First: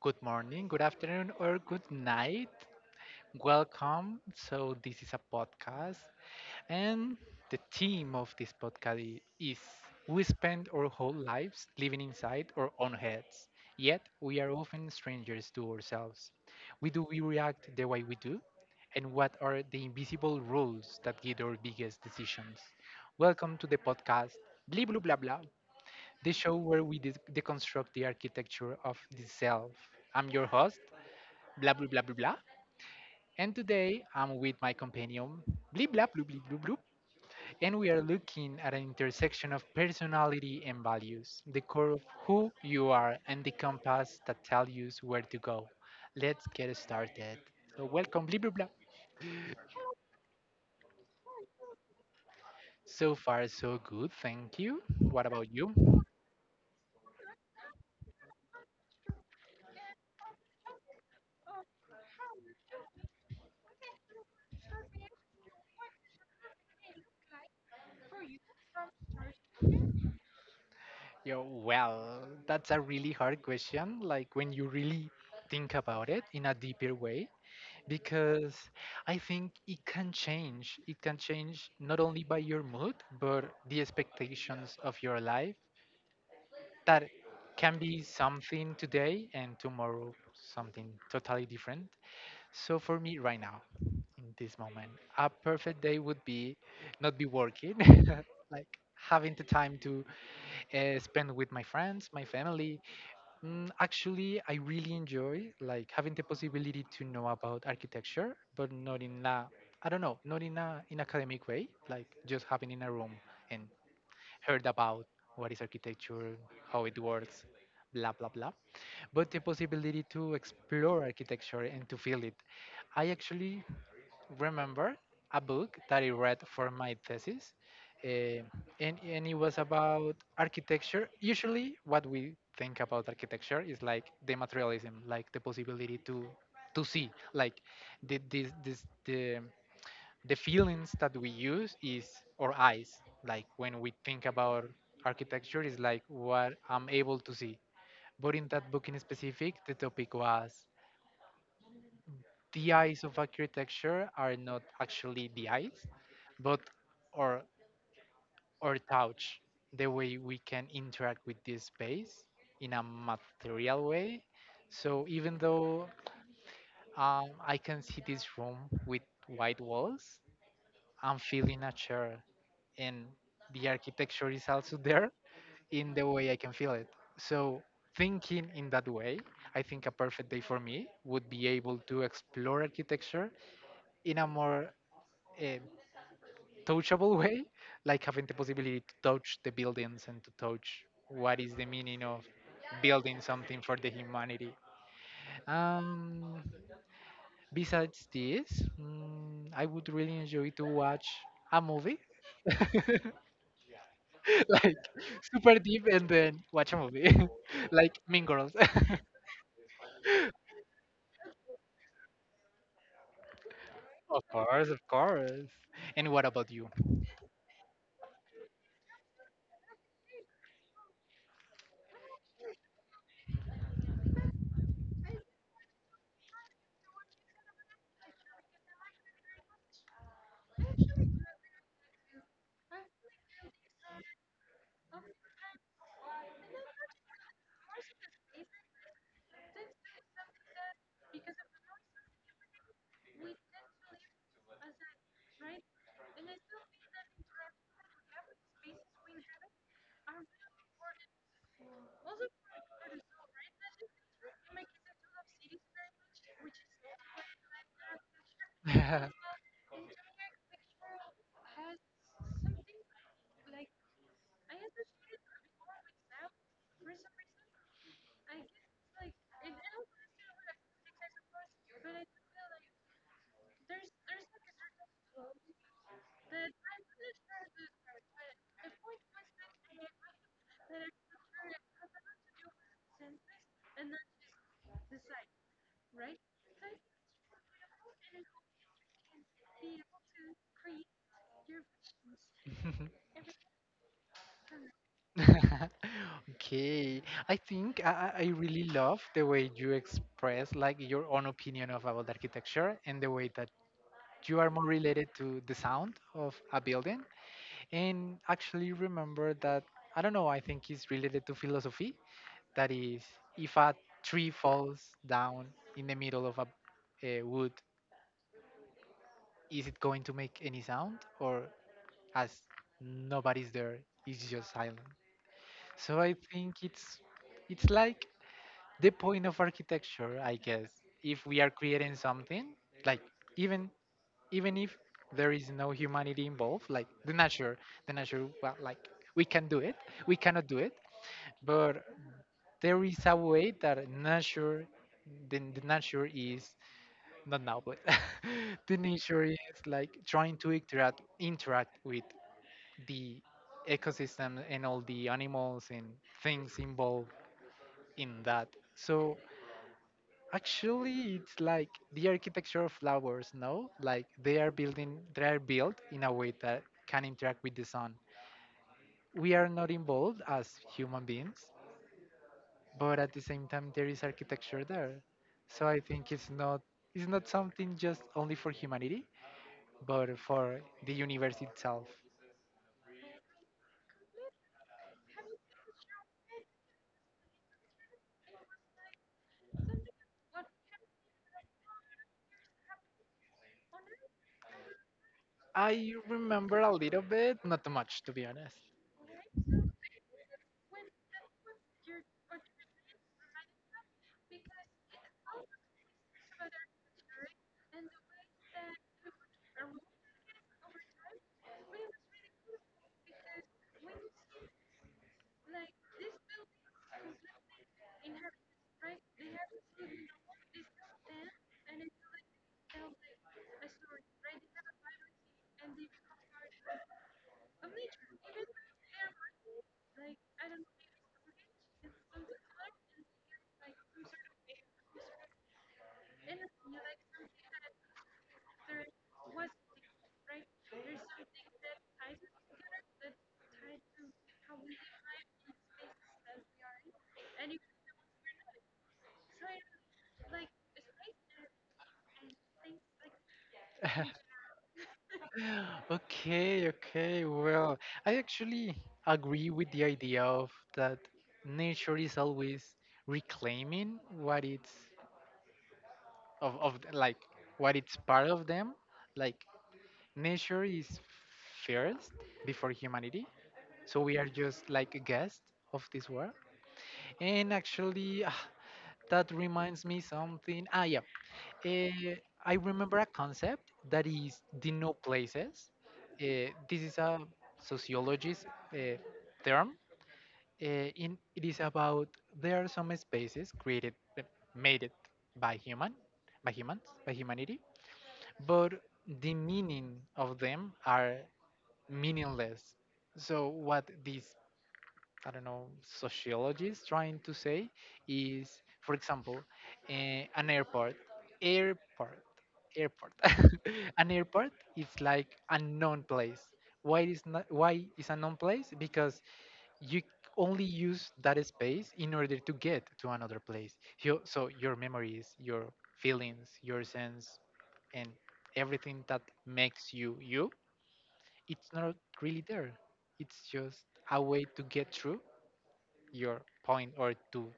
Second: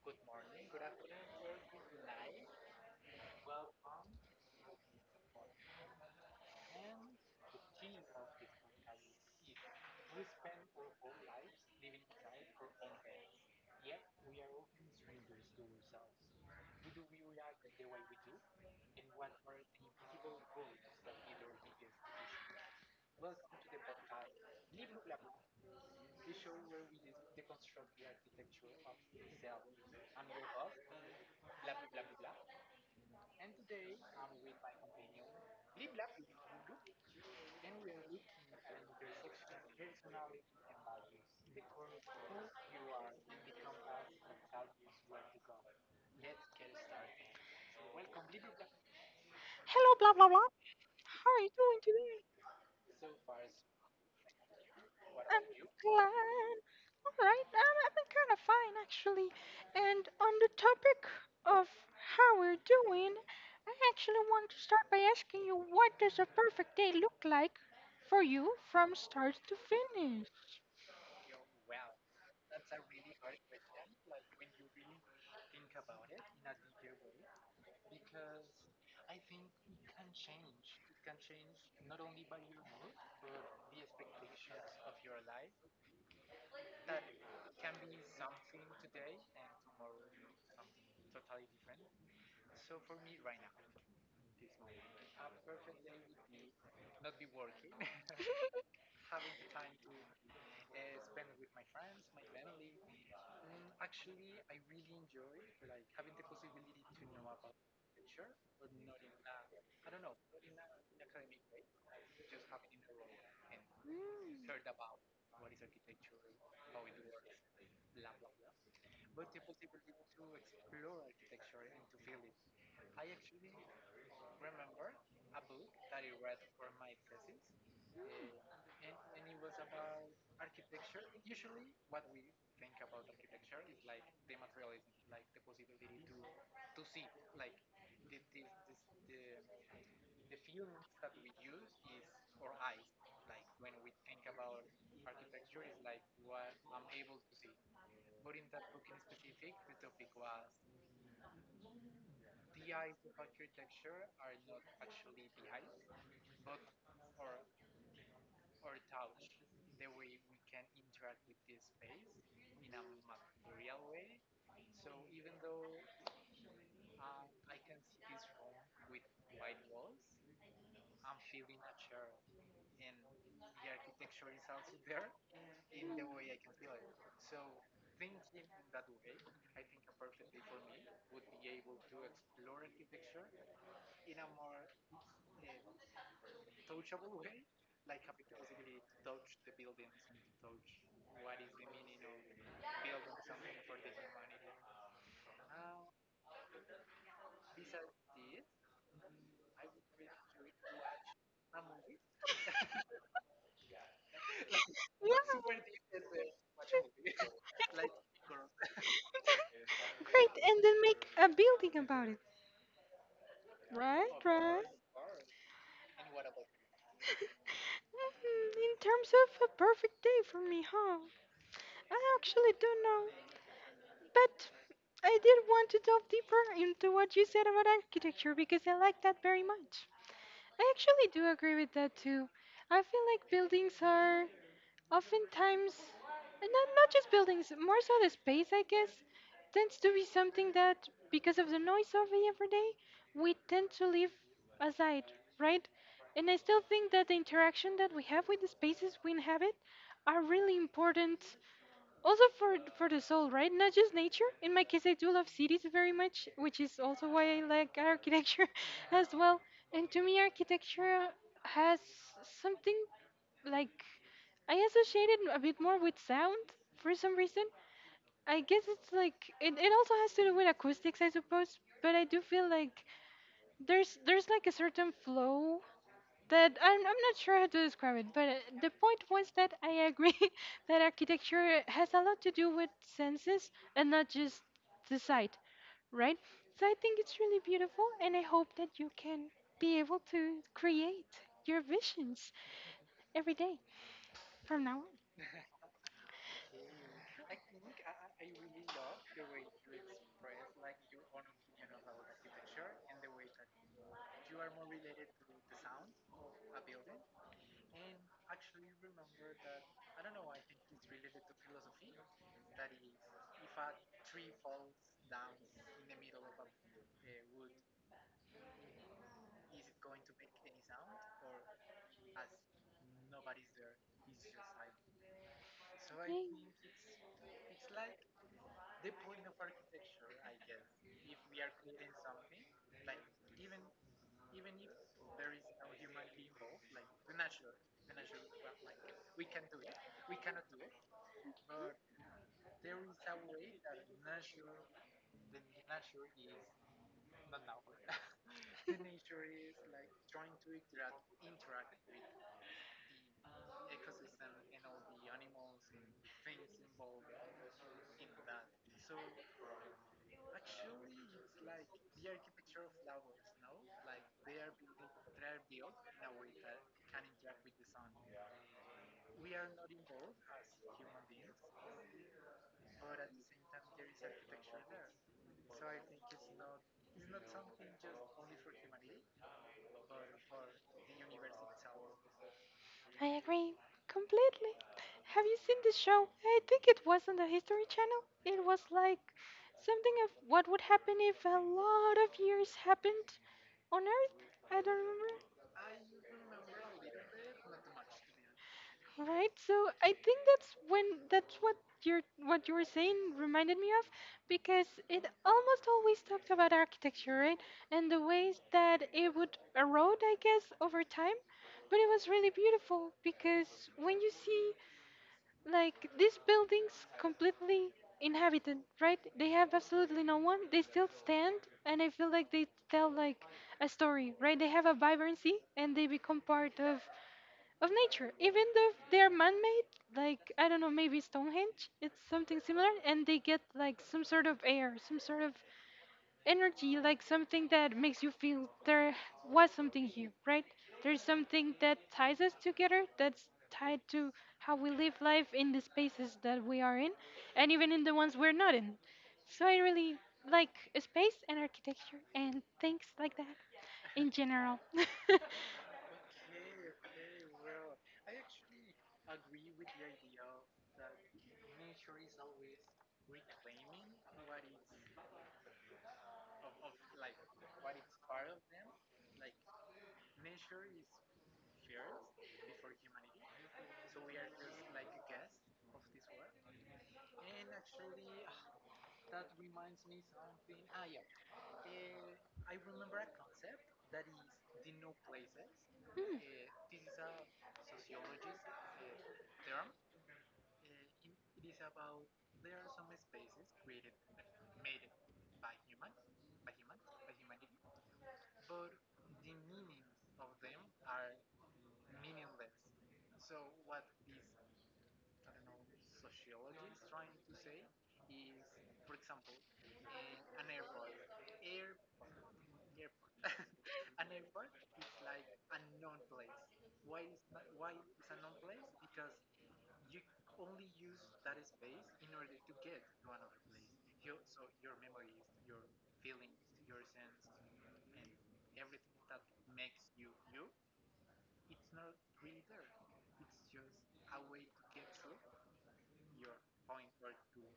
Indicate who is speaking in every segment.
Speaker 1: good morning, good afternoon, or good night. Welcome. So, this is a podcast, and the theme of this podcast is we spend our whole lives living inside our own heads, yet we are often strangers to ourselves. We react the way we do, and what are the invisible rules that guide our biggest decisions? Welcome to the podcast, Bli Blah Blah Blah, the show where we deconstruct the architecture of the self. I'm your host, blah blah blah blah blah, and today I'm with my companion, blah blah blah blah blah blah, and we are looking at an intersection of personality and values, the core of who you are, and the compass that tells you where to go. Let's get started. So welcome, blah blah blah.
Speaker 2: Hello, blah blah blah. How are you doing today?
Speaker 1: So far, so good. Thank you. What
Speaker 2: I'm
Speaker 1: about you?
Speaker 2: glad. All right, I've been kind of fine actually. And on the topic of how we're doing, I actually want to start by asking you, what does a perfect day look like for you from start to finish?
Speaker 1: Yo, well, that's a really hard question, like when you really think about it in a deeper way, because I think it can change. It can change not only by your mood, but the expectations of your life that can be something today and tomorrow something totally different. So for me right now, in this moment, a perfect day would be not be working, like having the time to spend with my friends, my family. Mm, actually, I really enjoy like having the possibility to know about architecture, but not in a, I don't know, not in a in academic way, like just having in a room and
Speaker 2: Mm.
Speaker 1: heard about what is architecture, how it works, blah blah blah. But the possibility to explore architecture and to feel it. I actually remember a book that I read for my thesis, eh, and it was about architecture. Usually, what we think about architecture is like the materialism, like the possibility to see, like the this this the feelings that we use is our eyes. Like when we think about architecture, is like what I'm able to see. But in that book in specific, the topic was the eyes of architecture are not actually the eyes, but or or touch, the way we can interact with this space in a material way. So even though I can see this room with white walls, I'm feeling a chair, and the architecture is also there in the way I can feel it. So thinking in that way, I think a perfect day for me would be able to explore architecture in a more uh, touchable way, like having the possibility to touch the buildings and to touch what is the meaning of building something for the humanity. Um, Besides this, mm, I would really enjoy to watch a movie. Like
Speaker 2: Yeah,
Speaker 1: super deep and then watch a movie like Mean Girls.
Speaker 2: great. And then make a building about it. Right,
Speaker 1: Of
Speaker 2: right.
Speaker 1: course, of course. And what about you?
Speaker 2: Mhm, in terms of a perfect day for me, huh? I actually don't know. But I did want to delve deeper into what you said about architecture because I like that very much. I actually do agree with that too. I feel like buildings are oftentimes, and not just buildings, more so the space, I guess, tends to be something that, because of the noise of the everyday, we tend to leave aside, right? And I still think that the interaction that we have with the spaces we inhabit are really important, also for the soul, right? Not just nature. In my case, I do love cities very much, which is also why I like architecture as well. And to me, architecture has something, like, I associate it a bit more with sound for some reason. I guess it's like it also has to do with acoustics, I suppose. But I do feel like there's like a certain flow that I'm not sure how to describe it. But the point was that I agree that architecture has a lot to do with senses, and not just the sight, right? So I think it's really beautiful, and I hope that you can be able to create your visions every day from now on.
Speaker 1: Okay, I think I really love the way you express like your own opinion of about architecture and the way that you are more related to the sound of a building. And actually remember that I don't know, I think it's related to philosophy. That is, if a tree falls down in the middle of a wood, is it going to make any sound or as nobody's there, it's just silent. So I think it's like the point of architecture, I guess, if we are creating something, like even even if there is no humanity involved, like the nature, well, like we can do it, we cannot do it, but there is a way that nature, the nature is not now, but the nature is like trying to interact with the ecosystem and all the animals and things involved in that. So actually, it's like the architecture of flowers, no? Like they are building, they are built in a way that can interact with the sun. We are not involved as human beings, but at the same time, there is architecture there. So I think it's not something just only for humanity, but for the universe itself.
Speaker 2: I agree completely. Have you seen this show? I think it was on the History Channel. It was like something of what would happen if a lot of years happened on Earth. I don't remember.
Speaker 1: I remember a little bit, not too much to be honest.
Speaker 2: Right, so I think that's what you're what you were saying reminded me of, because it almost always talked about architecture, right? And the ways that it would erode, I guess, over time. But it was really beautiful because when you see like these buildings completely inhabited, right? They have absolutely no one. They still stand, and I feel like they tell like a story, right? They have a vibrancy, and they become part of nature, even though they're man-made. Like, I don't know, maybe Stonehenge. It's something similar, and they get like some sort of air, some sort of energy, like something that makes you feel there was something here, right? There's something that ties us together. That's tied to how we live life in the spaces that we are in, and even in the ones we're not in. So I really like space and architecture and things like that in general.
Speaker 1: Okay, okay. Well, I actually agree with the idea of that nature is always reclaiming what it's like what it's part of them. Like nature is first before humanity. So we are just like a guest of this world. And actually, ah, that reminds me something. Ah, yeah. Uh, I remember a concept that is the no places.
Speaker 2: Mm.
Speaker 1: This is a sociologist uh, term. Uh, it is about there are some spaces created, made it by human, by humans, by humanity, but the meaning of them are meaningless. So what this I don't know, sociologists trying to say is, for example, an airport. Airport. Airport. An airport is like a known place. Why is not, why is a known place? Because you only use that space in order to get to another place. So your memories, your feelings, your sense, and everything that makes you you, it's not really there. It's just a way to get through your point or to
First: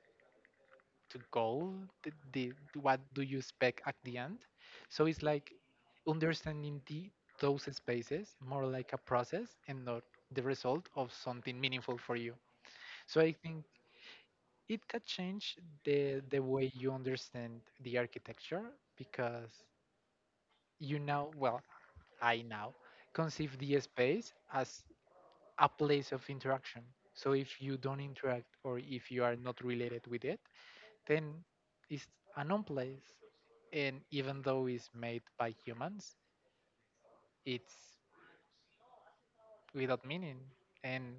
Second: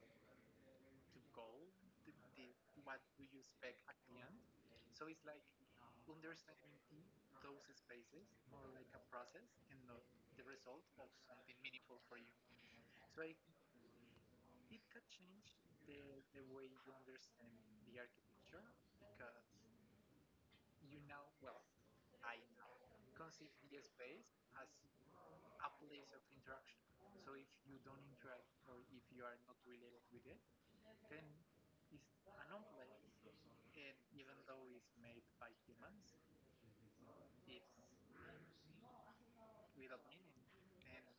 Speaker 1: goal the what do you expect at the end. So it's like understanding the those spaces more like a process and not the result of something meaningful for you. So I think it can change the way you understand the architecture because you now well I now conceive the space as a place of interaction. So if you don't interact or if you are not related with it, then it's a known place. And even though it's made by humans, it's without meaning. And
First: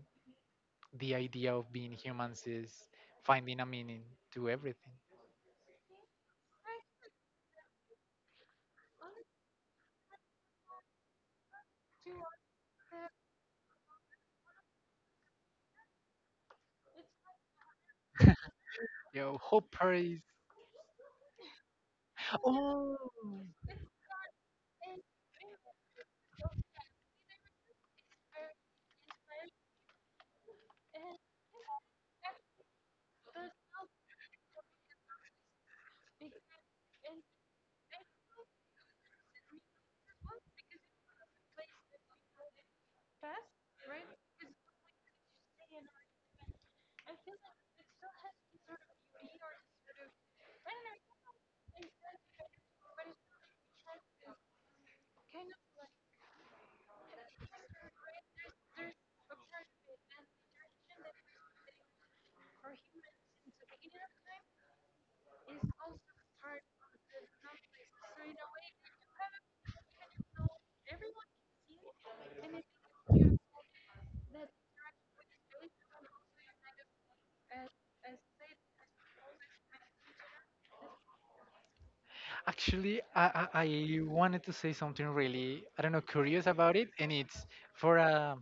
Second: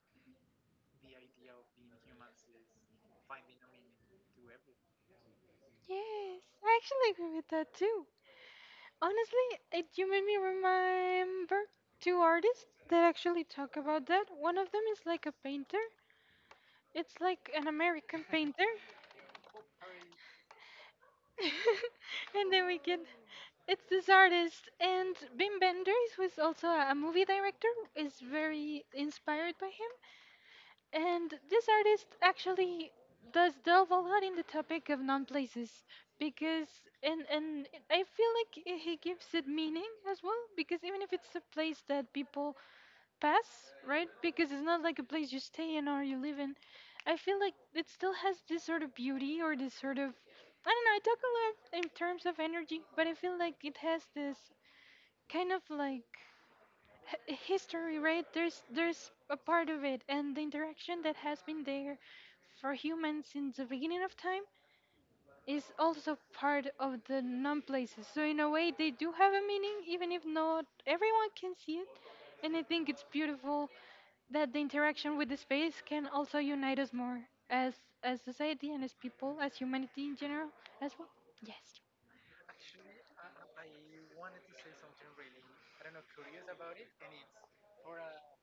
Speaker 1: the idea of being humans is finding a meaning to everything.
Speaker 2: Yes, I actually agree with that too. Honestly, it you made me remember two artists that actually talk about that. One of them is like a painter. It's like an American painter.
Speaker 1: Yo, Hopper is.
Speaker 2: and then we
Speaker 1: Oh,
Speaker 2: get It's this artist and Wim Wenders, who is also a movie director, is very inspired by him. And this artist actually does delve a lot in the topic of non places, because and i- feel like he gives it meaning as well, because even if it's a place that people pass, right? Because it's not like a place you stay in or you live in. I feel like it still has this sort of beauty or this sort of, I don't know, I talk a lot in terms of energy, but I feel like it has this kind of like history, right? There's a part of it, and the interaction that has been there for humans since the beginning of time is also part of the non-places. So in a way, they do have a meaning, even if not everyone can see it. And I think it's beautiful that the interaction with the space can also unite us more as as society and as people, as humanity in general as well. Yes.
Speaker 1: actually, I wanted to say something really I don't know curious about it, and it's for a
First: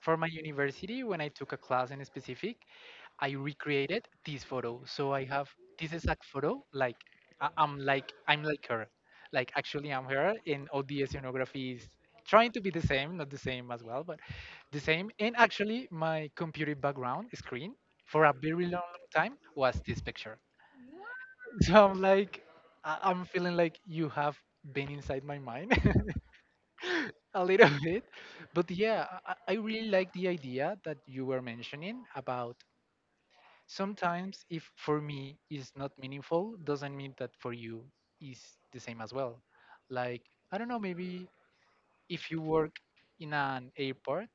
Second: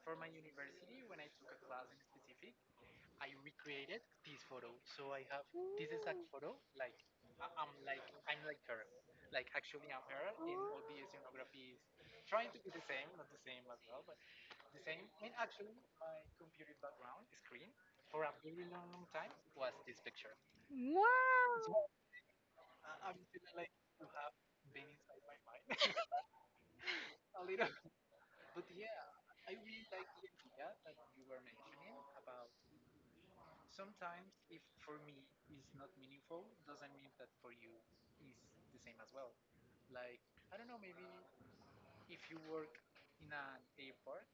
Speaker 1: for my university, when I took a class in specific, I recreated this photo. So I have this exact photo.
Speaker 2: Ooh.
Speaker 1: Like I'm like her. Like actually I'm her, and all the
Speaker 2: Oh.
Speaker 1: scenography is trying to be the same, not the same as well, but the same. And actually, my computer background screen for a very long, long time was this picture.
Speaker 2: Wow!
Speaker 1: So I'm like, I'm feeling like you have been inside my mind. A little bit. But yeah, I really like the idea that you were mentioning about sometimes if for me is not meaningful, doesn't mean that for you is the same as well. Like, I don't know, maybe if you work in an airport,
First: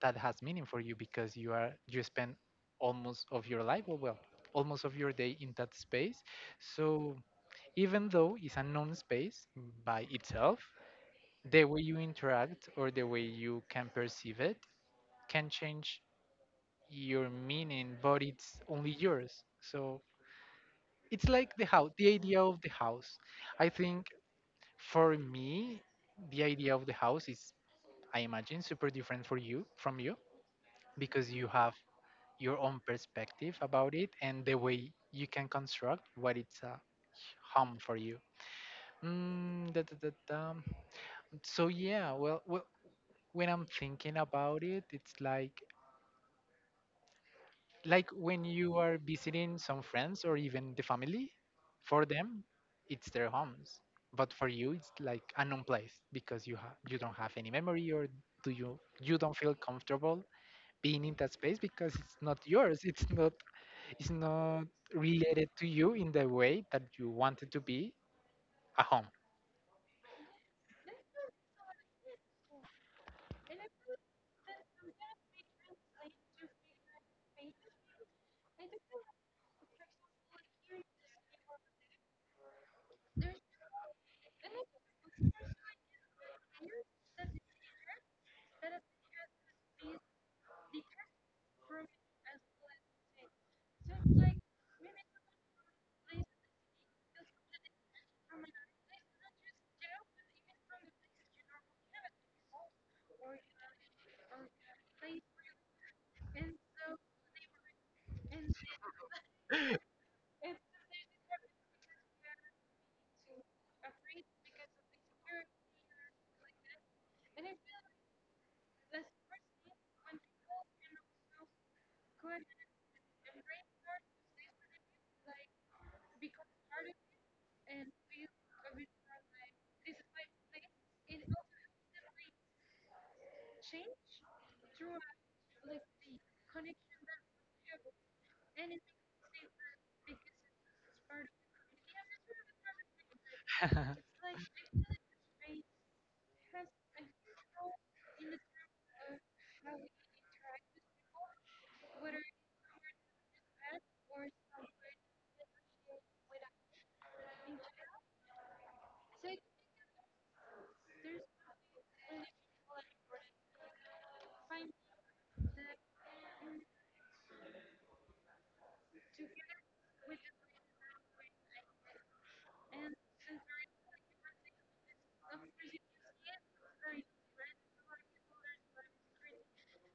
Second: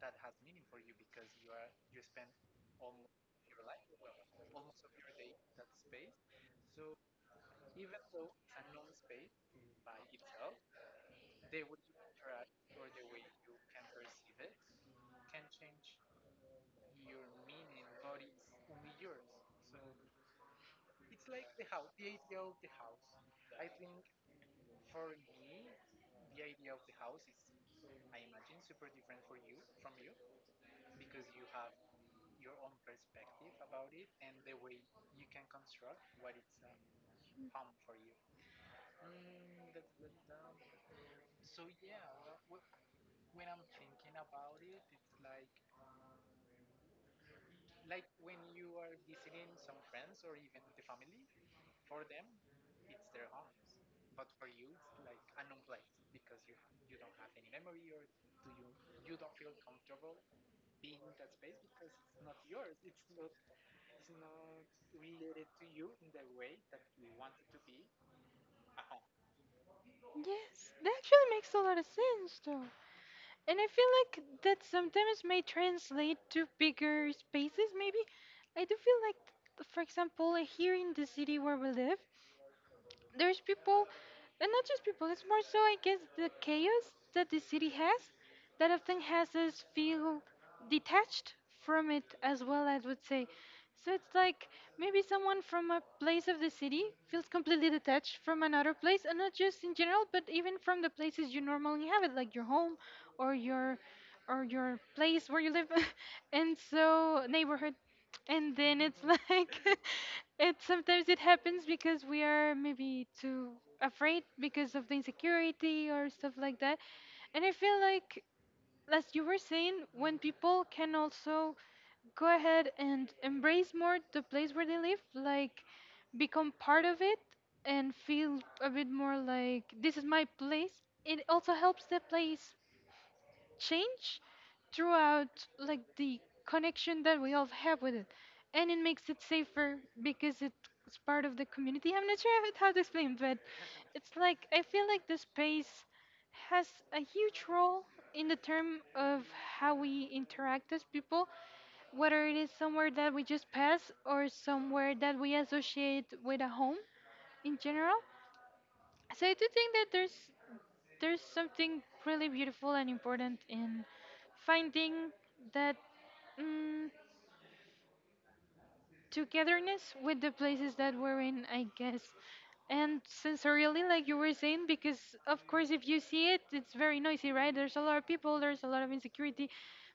Speaker 1: that has meaning for you because you spend almost of your life, almost of your day in that space. So even though it's a known space by itself, the way you interact or the way you can perceive it can change your meaning, but it's only yours. So it's like the house, the idea of the house. I think for me, the idea of the house is, I imagine, super different for you from you because you have your own perspective about it and the way you can construct what it's a home for you. Mm, da, da, da, da. So yeah, when I'm thinking about it, it's like when you are visiting some friends or even the family, for them it's their homes, but for you it's like a known place because you don't have any memory or do you you don't feel comfortable being in that space because it's not yours, it's not related to you in the way that you want it to be a home.
Speaker 2: Yes, that actually makes a lot of sense, though. And I feel like that sometimes may translate to bigger spaces, maybe. I do feel like, for example, here in the city where we live, there's people, and not just people, it's more so, I guess, the chaos that the city has that often has us feel detached from it as well, I would say. So it's like maybe someone from a place of the city feels completely detached from another place, and not just in general, but even from the places you normally have it, like your home or your or your place where you live, and so neighborhood. And then it's like, it sometimes it happens because we are maybe too afraid because of the insecurity or stuff like that. And I feel like, as you were saying, when people can also go ahead and embrace more the place where they live, like become part of it and feel a bit more like this is my place, it also helps the place change throughout, like, the connection that we all have with it, and it makes it safer because it's part of the community. I'm not sure how to explain, but it's like, I feel like the space has a huge role in the term of how we interact as people, whether it is somewhere that we just pass or somewhere that we associate with a home in general. So I do think that there's something really beautiful and important in finding that mm, togetherness with the places that we're in, I guess. And sensorially, like you were saying, because of course, if you see it, it's very noisy, right? There's a lot of people, there's a lot of insecurity.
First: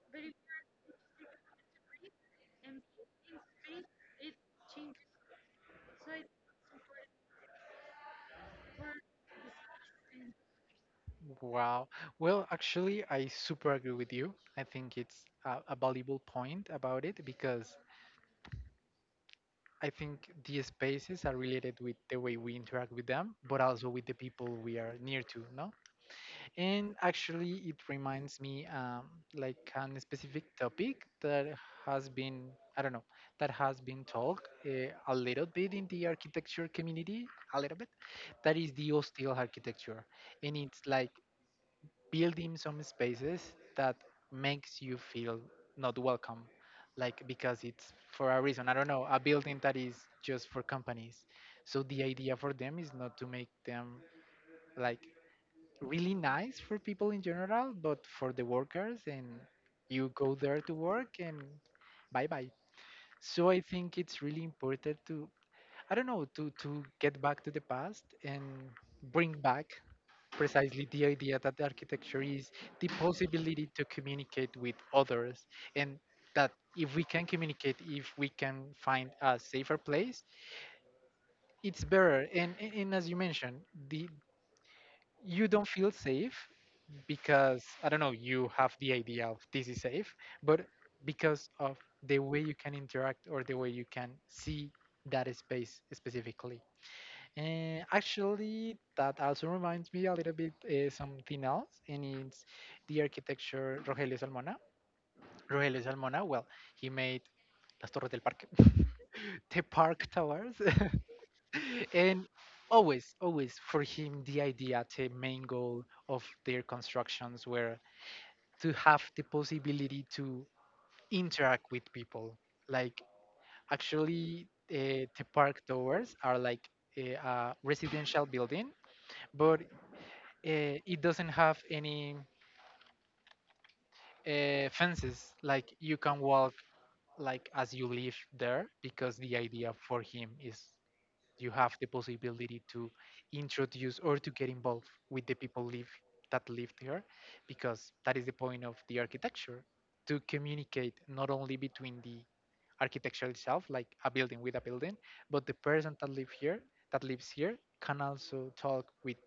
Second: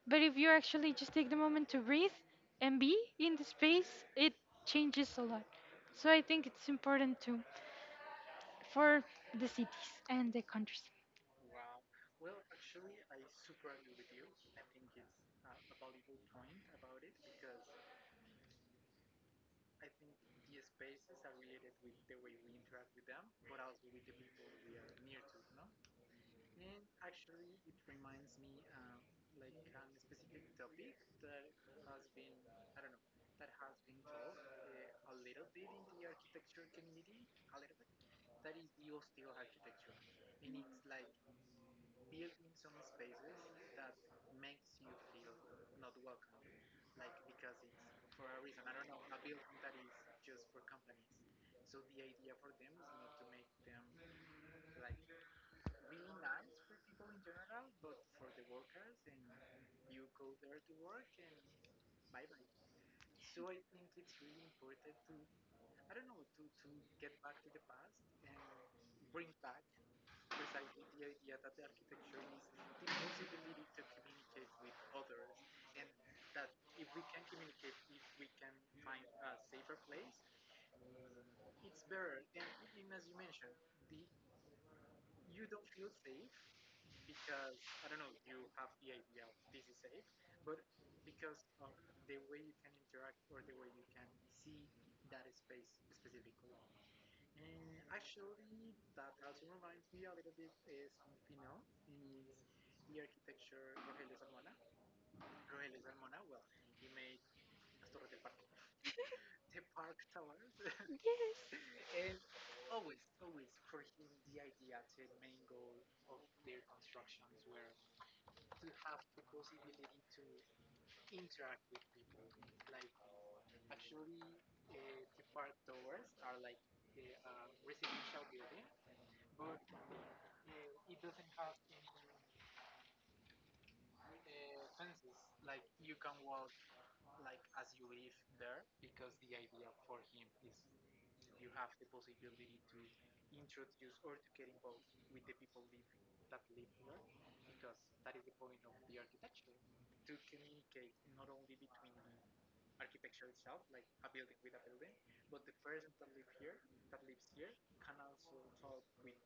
Speaker 2: But if you actually just take the moment to breathe and be in the space, it changes a lot. So I think it's important too, for the cities and the countries.
Speaker 1: Wow. Well, actually, I super agree with you. I think it's a valuable point about it because I think these spaces are related with the way we interact with them, but also with the people we are near to, no? And actually, it reminds me like on a specific topic that has been, I don't know, that has been talked a little bit in the architecture community, a little bit, that is the hostile architecture. And it's like building some spaces that makes you feel not welcome, like because it's for a reason, I don't know, a building that is just for companies. So the idea for them is not to make them, like, really nice for people in general, but for the workers, and you go there to work and bye bye. So I think it's really important to, I don't know, to get back to the past and bring back precisely the idea that the architecture is the possibility to communicate with others. And that if we can communicate, if we can find a safer place, it's better, and as you mentioned, the you don't feel safe because, I don't know, you have the idea of this is safe, but because of the way you can interact or the way you can see that space specifically. And actually, that also reminds me a little bit something else, and it's the architecture Rogelio Salmona. Rogelio Salmona, well, he made Las Torres del Parque, the park towers,
Speaker 2: Yes.
Speaker 1: and always, always for him, the idea, the main goal of their constructions were to have the possibility to interact with people. Like, actually, the park towers are like a residential building, but it doesn't have any fences, like you can walk, like as you live there, because the idea for him is you have the possibility to introduce or to get involved with the people live that live there, because that is the point of the architecture to communicate not only between the architecture itself, like a building with a building, but the person that live here that lives here can also talk with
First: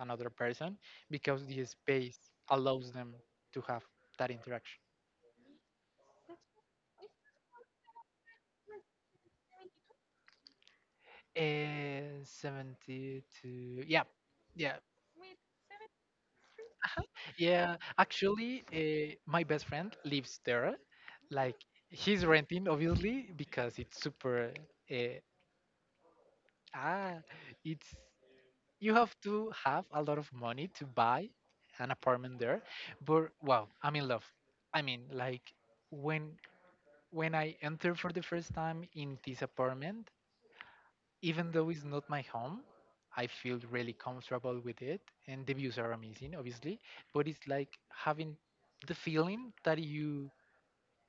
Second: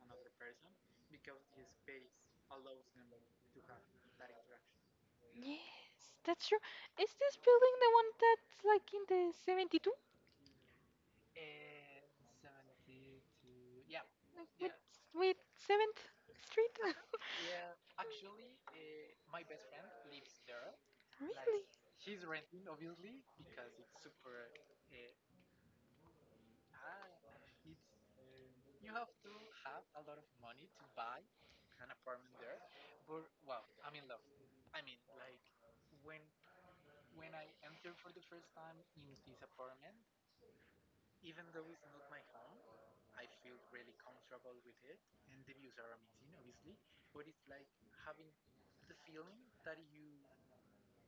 Speaker 1: another person because the space allows them to have that interaction.
Speaker 2: Yes, that's true. Is this building the one that's like in the 72?
Speaker 1: 72, yeah
Speaker 2: Like with
Speaker 1: yeah.
Speaker 2: with 7th Street?
Speaker 1: Yeah, actually, my best friend lives there. Like,
Speaker 2: Really?
Speaker 1: he's renting, obviously, because it's super. Uh, ah, it's, you have to have a lot of money to buy an apartment there. But wow, I'm in love. I mean, like, when when I entered for the first time in this apartment, even though it's not my home, I feel really comfortable with it, and the views are amazing, obviously. But it's like having the feeling that you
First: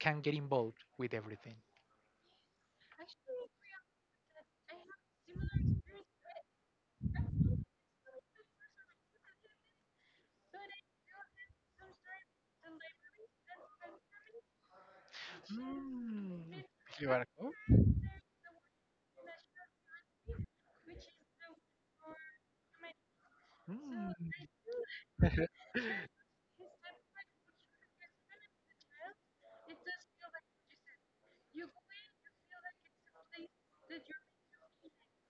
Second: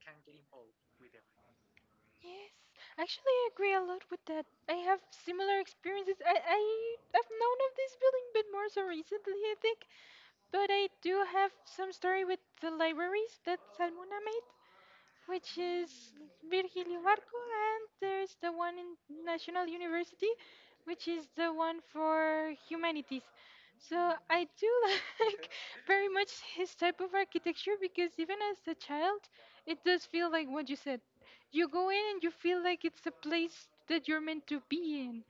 Speaker 1: can get involved with everything.
Speaker 2: Yes. Actually, I agree a lot with that. I have similar experiences. I have known of this building, but more so recently, I think. But I do have some story with the libraries that Salmona made, which is
Speaker 1: Mm,
Speaker 2: Virgilio
Speaker 1: you are
Speaker 2: Barco,
Speaker 1: cool.
Speaker 2: and there's the one in National University, which is the one for humanities. So
Speaker 1: Mm,
Speaker 2: I do like very much his type of architecture because even as a child, it does feel like what you said. You go in and you feel like it's a place that you're meant to be in.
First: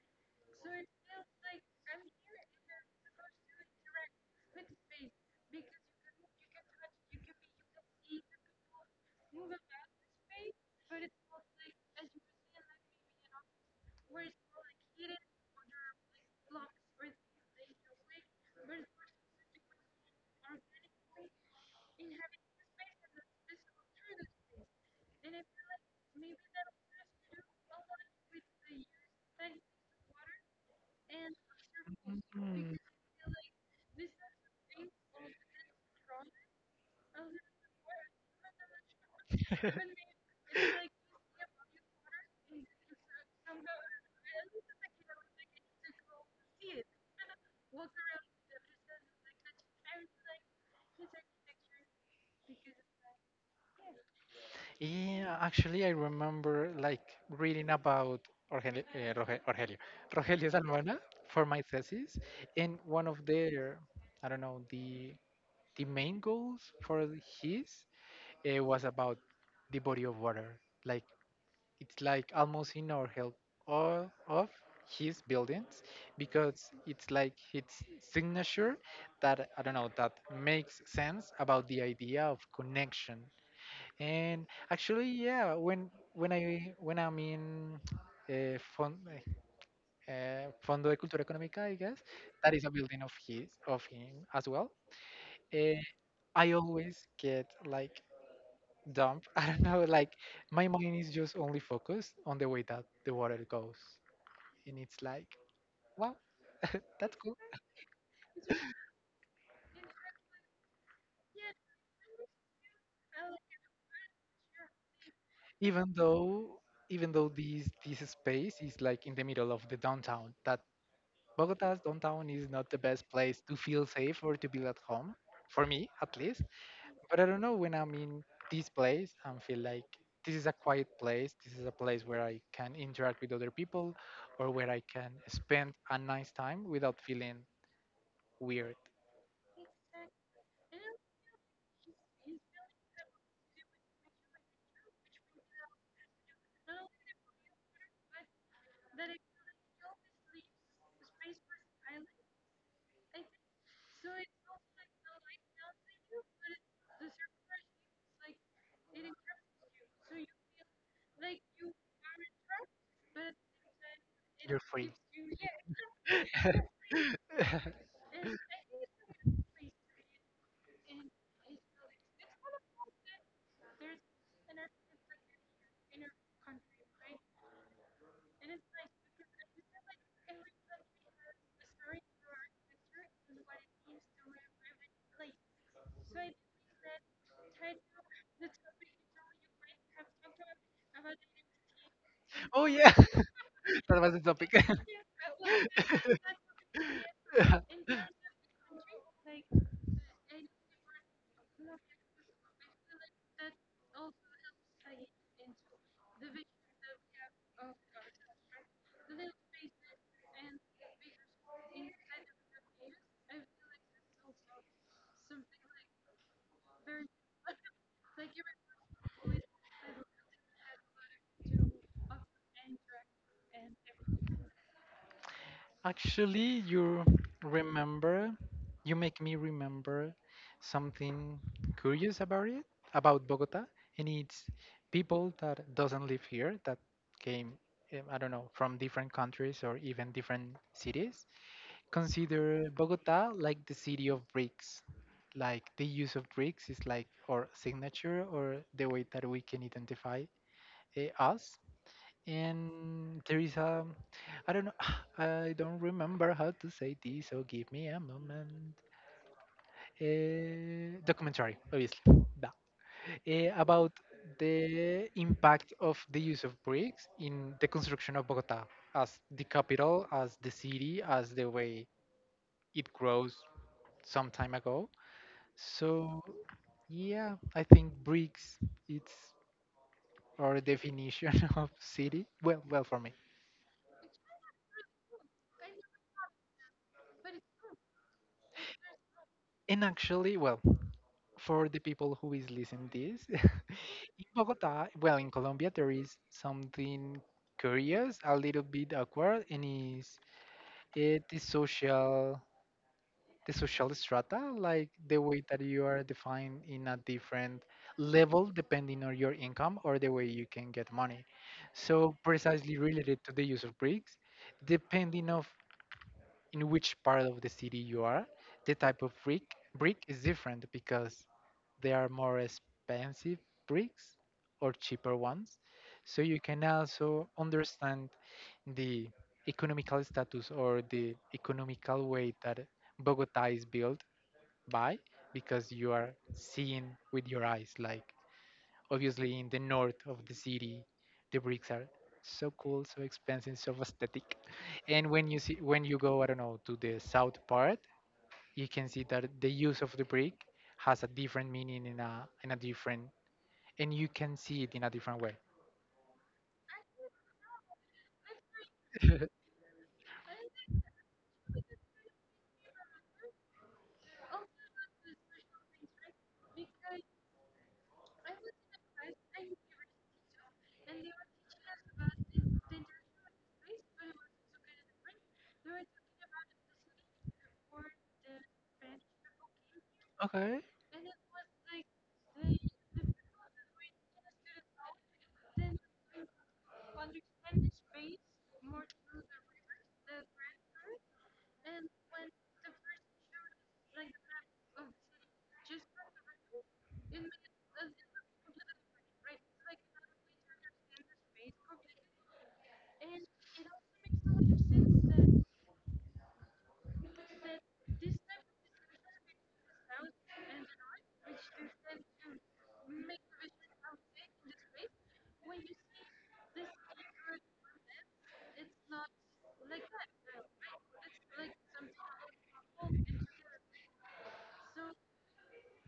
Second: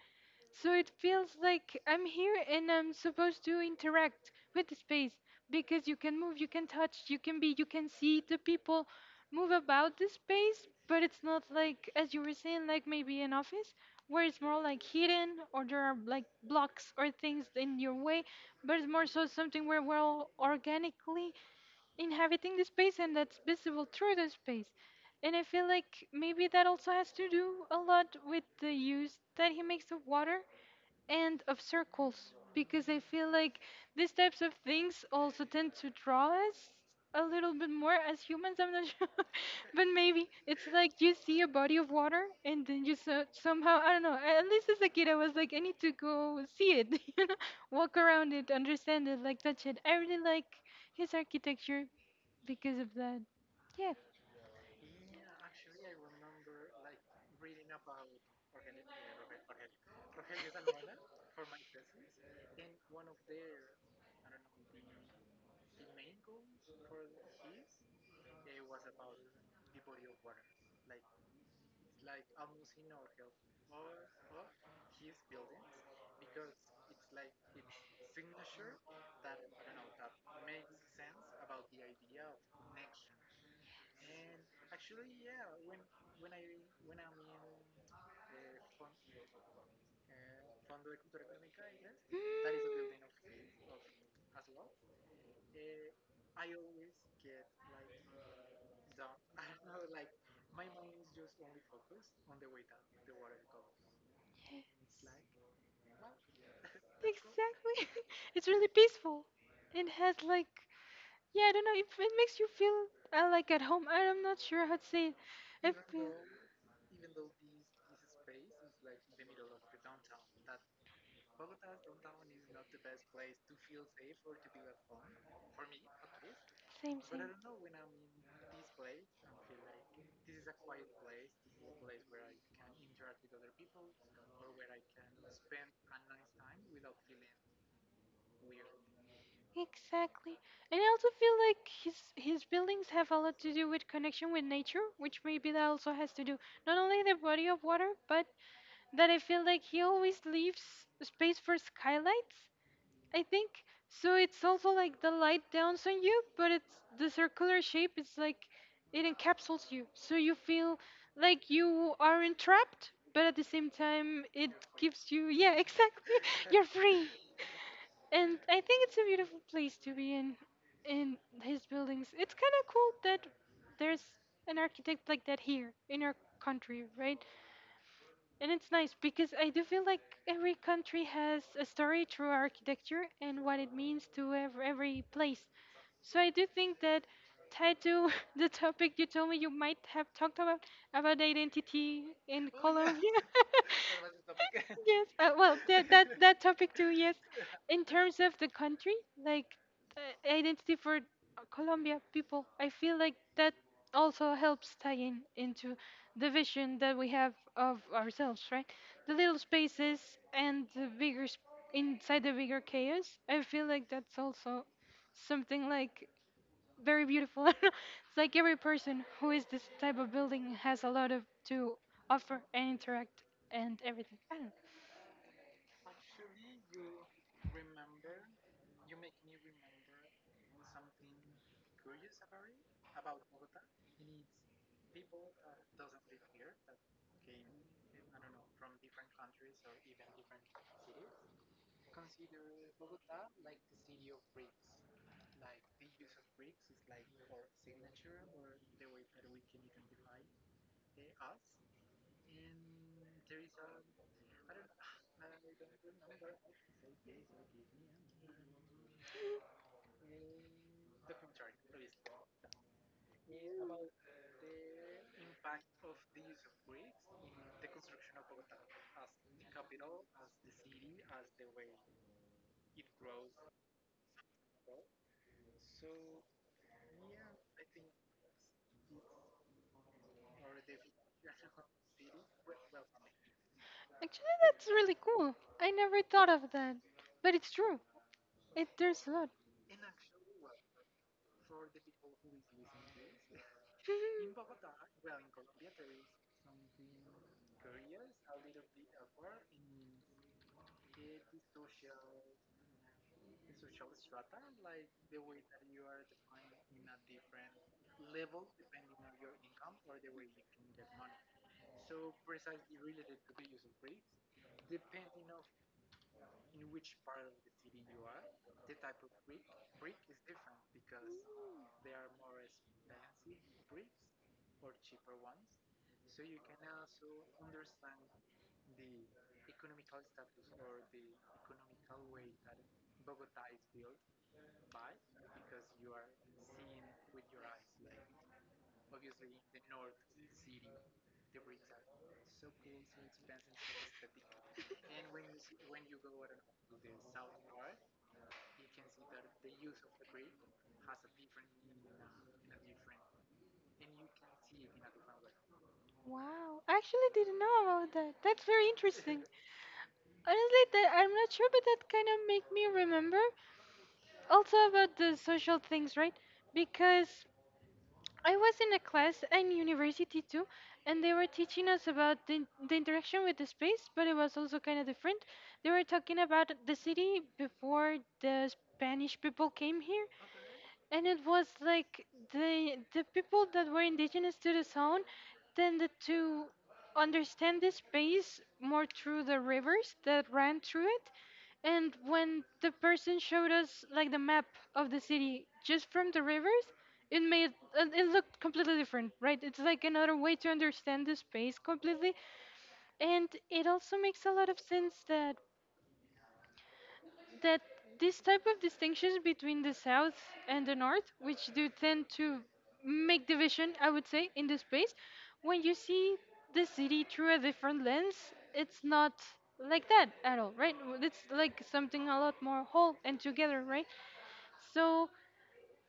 Speaker 2: So it feels like I'm here and I'm supposed to interact with the space, because you can move, you can touch, you can be, you can see the people move about the space, but it's not like, as you were saying, like maybe an office where it's more like hidden or there are like blocks or things in your way, but it's more so something where we're all organically inhabiting the space, and that's visible through the space. And I feel like maybe that also has to do a lot with the use that he makes of water and of circles,
Speaker 1: mm.
Speaker 2: because I feel like these types of things also tend to draw us a little bit more as humans. I'm not sure, but maybe it's like you see a body of water and then you somehow, I don't know. At least as a kid, I was like, I need to go see it, you know, walk around it, understand it, like touch it. I really like his architecture because of that. Yeah.
Speaker 1: Yeah, actually, I remember like reading about Rogelio, uh, Roge- Rogelio, Rogelio Salmona for my thesis, and one of their, I don't know, the main goals for his, it was about the body of water. Like, it's like almost in our help, all of his buildings, because it's like its signature, that, I don't know, that makes sense about the idea of connection. And actually, yeah, when I'm in uh, fond, Fondo de Cultura Económica, I guess
Speaker 2: Mm.
Speaker 1: that is a building of his of him as well. Uh, I always get like dump. I don't know. Like, my mind is just only focused on the way that the water goes, and it's like, wow, that's cool.
Speaker 2: Exactly. It's really peaceful. It has like, yeah, I don't know if it makes you feel like at home. I'm not sure how to say it. It
Speaker 1: Even
Speaker 2: feel.
Speaker 1: though, even though this space is like in the middle of the downtown. That Bogota's downtown is not the best place to feel safe or to be at home, for me at least.
Speaker 2: Same.
Speaker 1: But I don't know, when I'm in this place I feel like, this is a quiet place. This is a place where I can interact with other people or where I can spend a nice time without
Speaker 2: Same.
Speaker 1: feeling weird.
Speaker 2: Exactly. And I also feel like his buildings have a lot to do with connection with nature, which maybe that also has to do not only the body of water, but that I feel like he always leaves space for skylights, I think. So it's also like the light downs on you, but it's the circular shape is like it encapsulates you. So you feel like you aren't trapped, but at the same time it
Speaker 1: You're free.
Speaker 2: gives you, yeah, exactly. You're free. And I think it's a beautiful place to be in his buildings. It's kind of cool that there's an architect like that here in our country, right? And it's nice because I do feel like every country has a story through architecture and what it means to every place. So I do think that, tied to the topic you told me you might have talked about identity in
Speaker 1: Oh yeah,
Speaker 2: Colombia.
Speaker 1: that was the topic.
Speaker 2: Yes, well, that topic too. Yes, in terms of the country, like uh, identity for Colombia people, I feel like that also helps tie in into the vision that we have of ourselves, right? The little spaces and the inside the bigger chaos. I feel like that's also something like very beautiful. It's like every person who is this type of building has a lot of to offer and interact and everything.
Speaker 1: Actually, you remember, you make me remember something curious about it, about Bogota, and it's people that doesn't live here that came, I don't know, from different countries or even different cities, consider Bogota like the city of bricks. Like the use of bricks is like our signature, or the way that we can identify, eh, us, and there is a, I don't know, I don't remember how to say this, so give me a moment. Documentary, obviously, da. Eh, about the impact of the use of bricks in the construction of Bogota as the capital, as the city, as the way it grows some time ago. So yeah, I think bricks, it's our definition of city. Well, well for me.
Speaker 2: Actually, that's really cool. I never thought of that, but it's true. It there's a lot.
Speaker 1: And actually, well, for the people who is listening this in Bogota, well, in Colombia, there is something curious, a little bit awkward, and is it the social, the social strata, like the way that you are defined in a different level depending on your income or the way you can get money. So, precisely related to the use of bricks, depending of in which part of the city you are, the type of brick is different because they are more expensive bricks or cheaper ones. So you can also understand the economical status or the economical way that Bogota is built by, because you are seeing with your eyes, like, obviously in the north of the city the bricks are so cool, so expensive, so aesthetic, and when you see, when you go, I don't know, to the south part, you can see that the use of the brick has a different meaning in a, in a different, and you can see it in a different way.
Speaker 2: Wow, I actually didn't know about that. That's very interesting. Honestly, that I'm not sure, but that kind of make me remember also about the social things, right? Because I was in a class in university too, and they were teaching us about the interaction with the space, but it was also kind of different. They were talking about the city before the Spanish people came here,
Speaker 1: Okay.
Speaker 2: and it was like the people that were indigenous to the zone tended to understand the space more through the rivers that ran through it. And when the person showed us like the map of the city just from the rivers, it made it looked completely different, right? It's like another way to understand the space completely. And it also makes a lot of sense that this type of distinctions between the south and the north, which do tend to make division I would say in the space, when you see the city through a different lens, it's not like that at all, right? It's like something a lot more whole and together, right? So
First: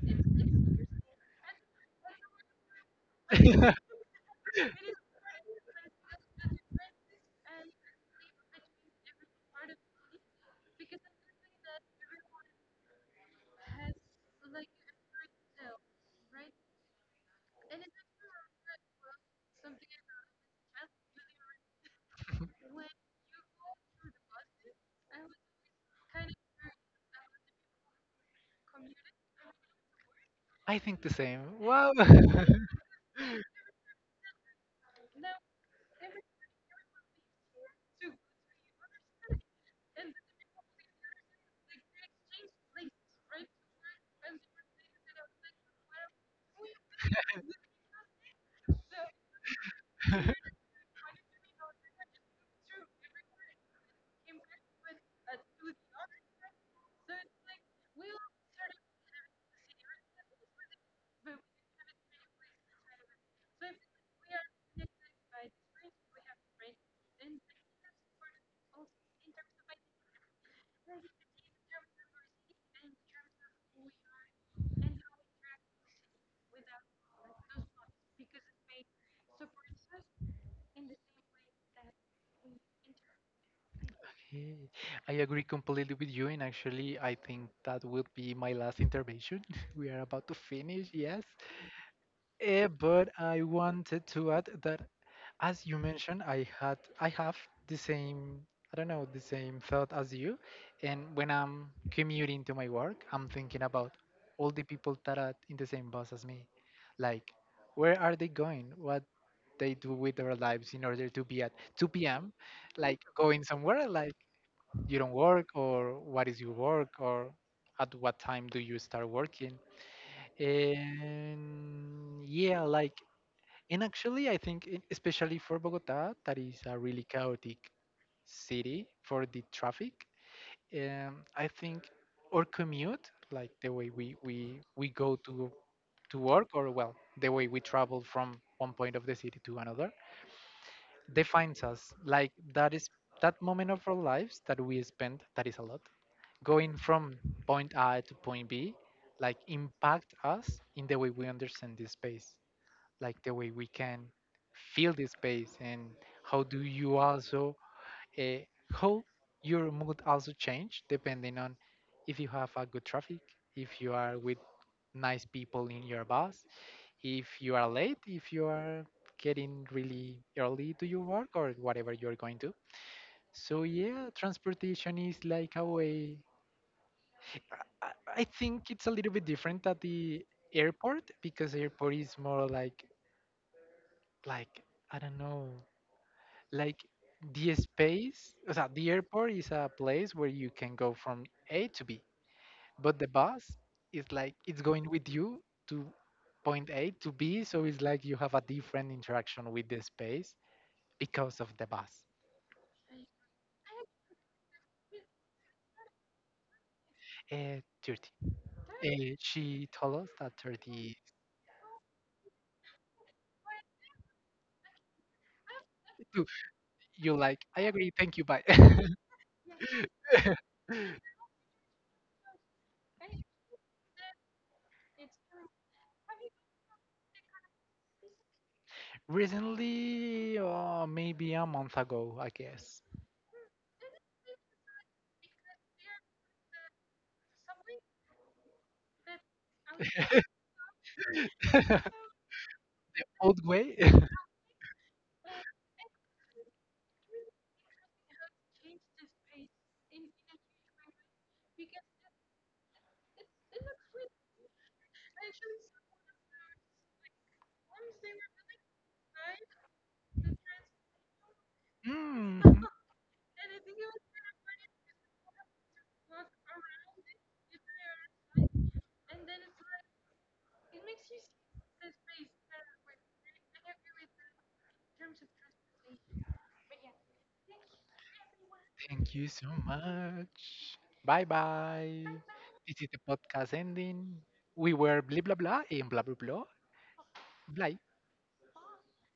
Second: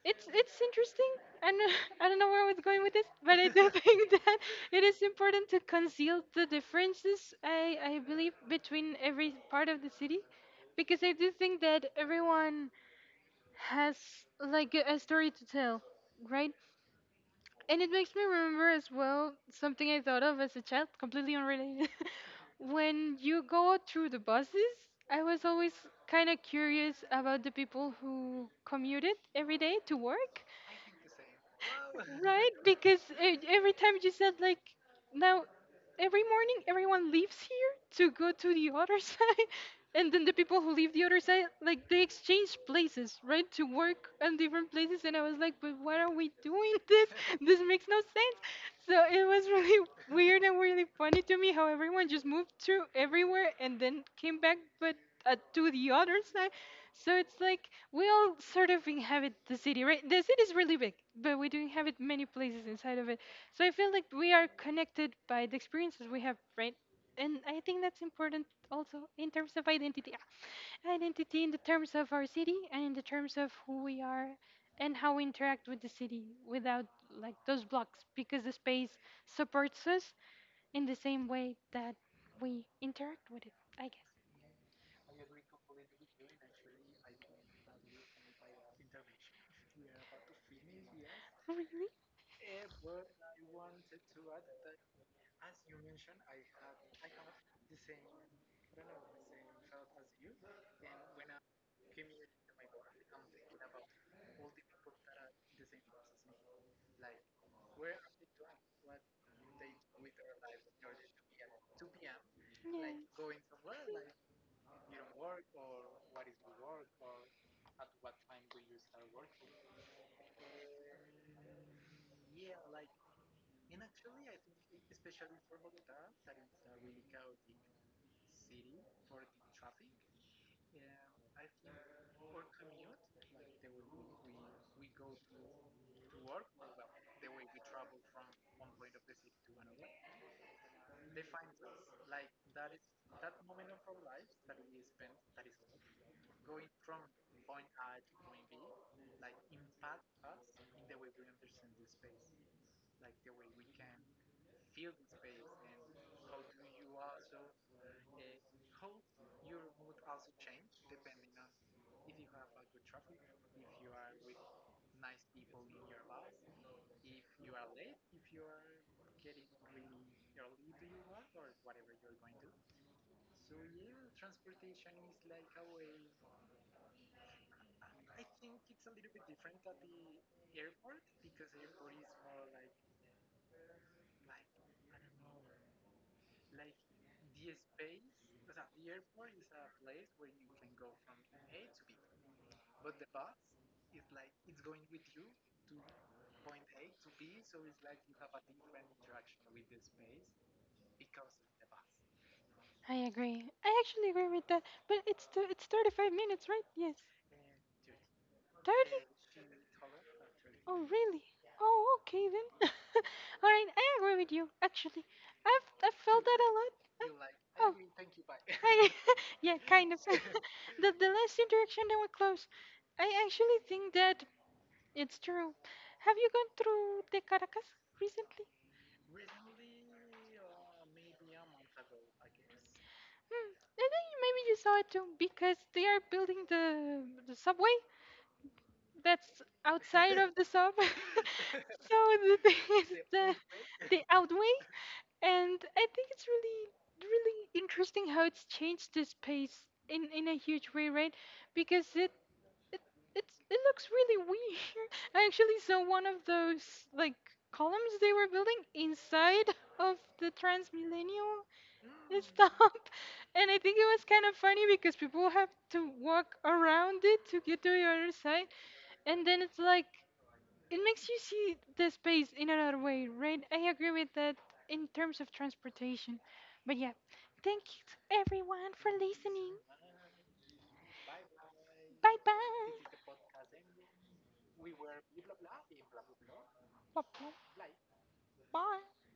Speaker 2: it's interesting, and I don't know where I was going with this, but I do think that it is important to conceal the differences, I believe, between every part of the city, because I do think that everyone has like a story to tell, right? And it makes me remember as well something I thought of as a child, completely unrelated. When you go through the buses, I was always kind of curious about the people who commuted every day to work,
Speaker 1: I think the same, wow.
Speaker 2: right? Because every time you said like, now every morning everyone leaves here to go to the other side, and then the people who leave the other side like they exchange places, right, to work on different places. And I was like, but why are we doing this? This makes no sense. So it was really weird and really funny to me how everyone just moved through everywhere and then came back, but. To the other side, so it's like we all sort of inhabit the city, right? The city is really big, but we do inhabit many places inside of it. So I feel like we are connected by the experiences we have, right? And I think that's important also in terms of identity. Identity in the terms of our city and in the terms of who we are and how we interact with the city without like those blocks, because the space supports us in the same way that we interact with it, I guess.
Speaker 1: Okay, I agree completely with you, and actually, I think that will be my last intervention. We are about to finish, yes. Eh, but I wanted to add that, as you mentioned, I have the same, I don't know, the same thought as you, and when I'm commuting to my work, I'm thinking about all the people that are in the same bus as me, like, where are they going? What they do with their lives in order to be at 2 p.m.
Speaker 2: Really?
Speaker 1: like going somewhere, like,
Speaker 2: Yes.
Speaker 1: you don't work, or what is your work, or at what time do you start working? And yeah, like, and actually, I think, especially for Bogota, that is a really chaotic city for the traffic. I think our commute, like the way we go to work, or well, the way we travel from one point of the city to another, defines us. Like, that is that moment of our lives that we spend, that is a lot, going from point A to point B, like, impact us in the way we understand this space, like the way we can feel the space. And how do you also, uh, how your mood also change depending on, if you have a good traffic, if you are with nice people in your bus, if you are late, if you are getting really early to your work or whatever you're going to. So yeah, transportation is like a way, i I think it's a little bit different at the airport, because airport is more like, I don't know, like, the space, o sea, the airport is a place where you can go from A to B, but the bus is like it's going with you to point A to B, so it's like you have a different interaction with the space because of the bus.
Speaker 2: I agree. I actually agree with that. But it's it's 35 minutes, right? Yes.
Speaker 1: 30.
Speaker 2: 30?
Speaker 1: She told us that
Speaker 2: Oh,
Speaker 1: 30
Speaker 2: really? Oh, okay then. All right, I agree with you. Actually, I've felt
Speaker 1: too.
Speaker 2: that a lot. I-
Speaker 1: You like, I
Speaker 2: oh,
Speaker 1: agree, thank you, bye.
Speaker 2: I, yeah, kind of. The last interaction that we close, I actually think that it's true. Have you gone through the Caracas recently?
Speaker 1: Recently, or maybe a month ago, I guess.
Speaker 2: Hmm, I think maybe you saw it too because they are building the subway. That's outside of the sub. So the thing is the
Speaker 1: Old way.
Speaker 2: they outweigh, and I think it's really really interesting how it's changed the space in a huge way, right? Because it it looks really weird. I actually saw one of those like columns they were building inside of the Transmillennial
Speaker 1: Mm.
Speaker 2: stop. And I think it was kind of funny because people have to walk around it to get to the other side, and then it's like it makes you see the space in another way, right? I agree with that in terms of transportation. But yeah, thank you to everyone for
Speaker 1: Thank you so
Speaker 2: listening.
Speaker 1: much. Bye bye.
Speaker 2: Bye
Speaker 1: This
Speaker 2: bye.
Speaker 1: is the podcast ending. We were blah blah blah and blah blah blah.
Speaker 2: Bye
Speaker 1: Blah.
Speaker 2: bye.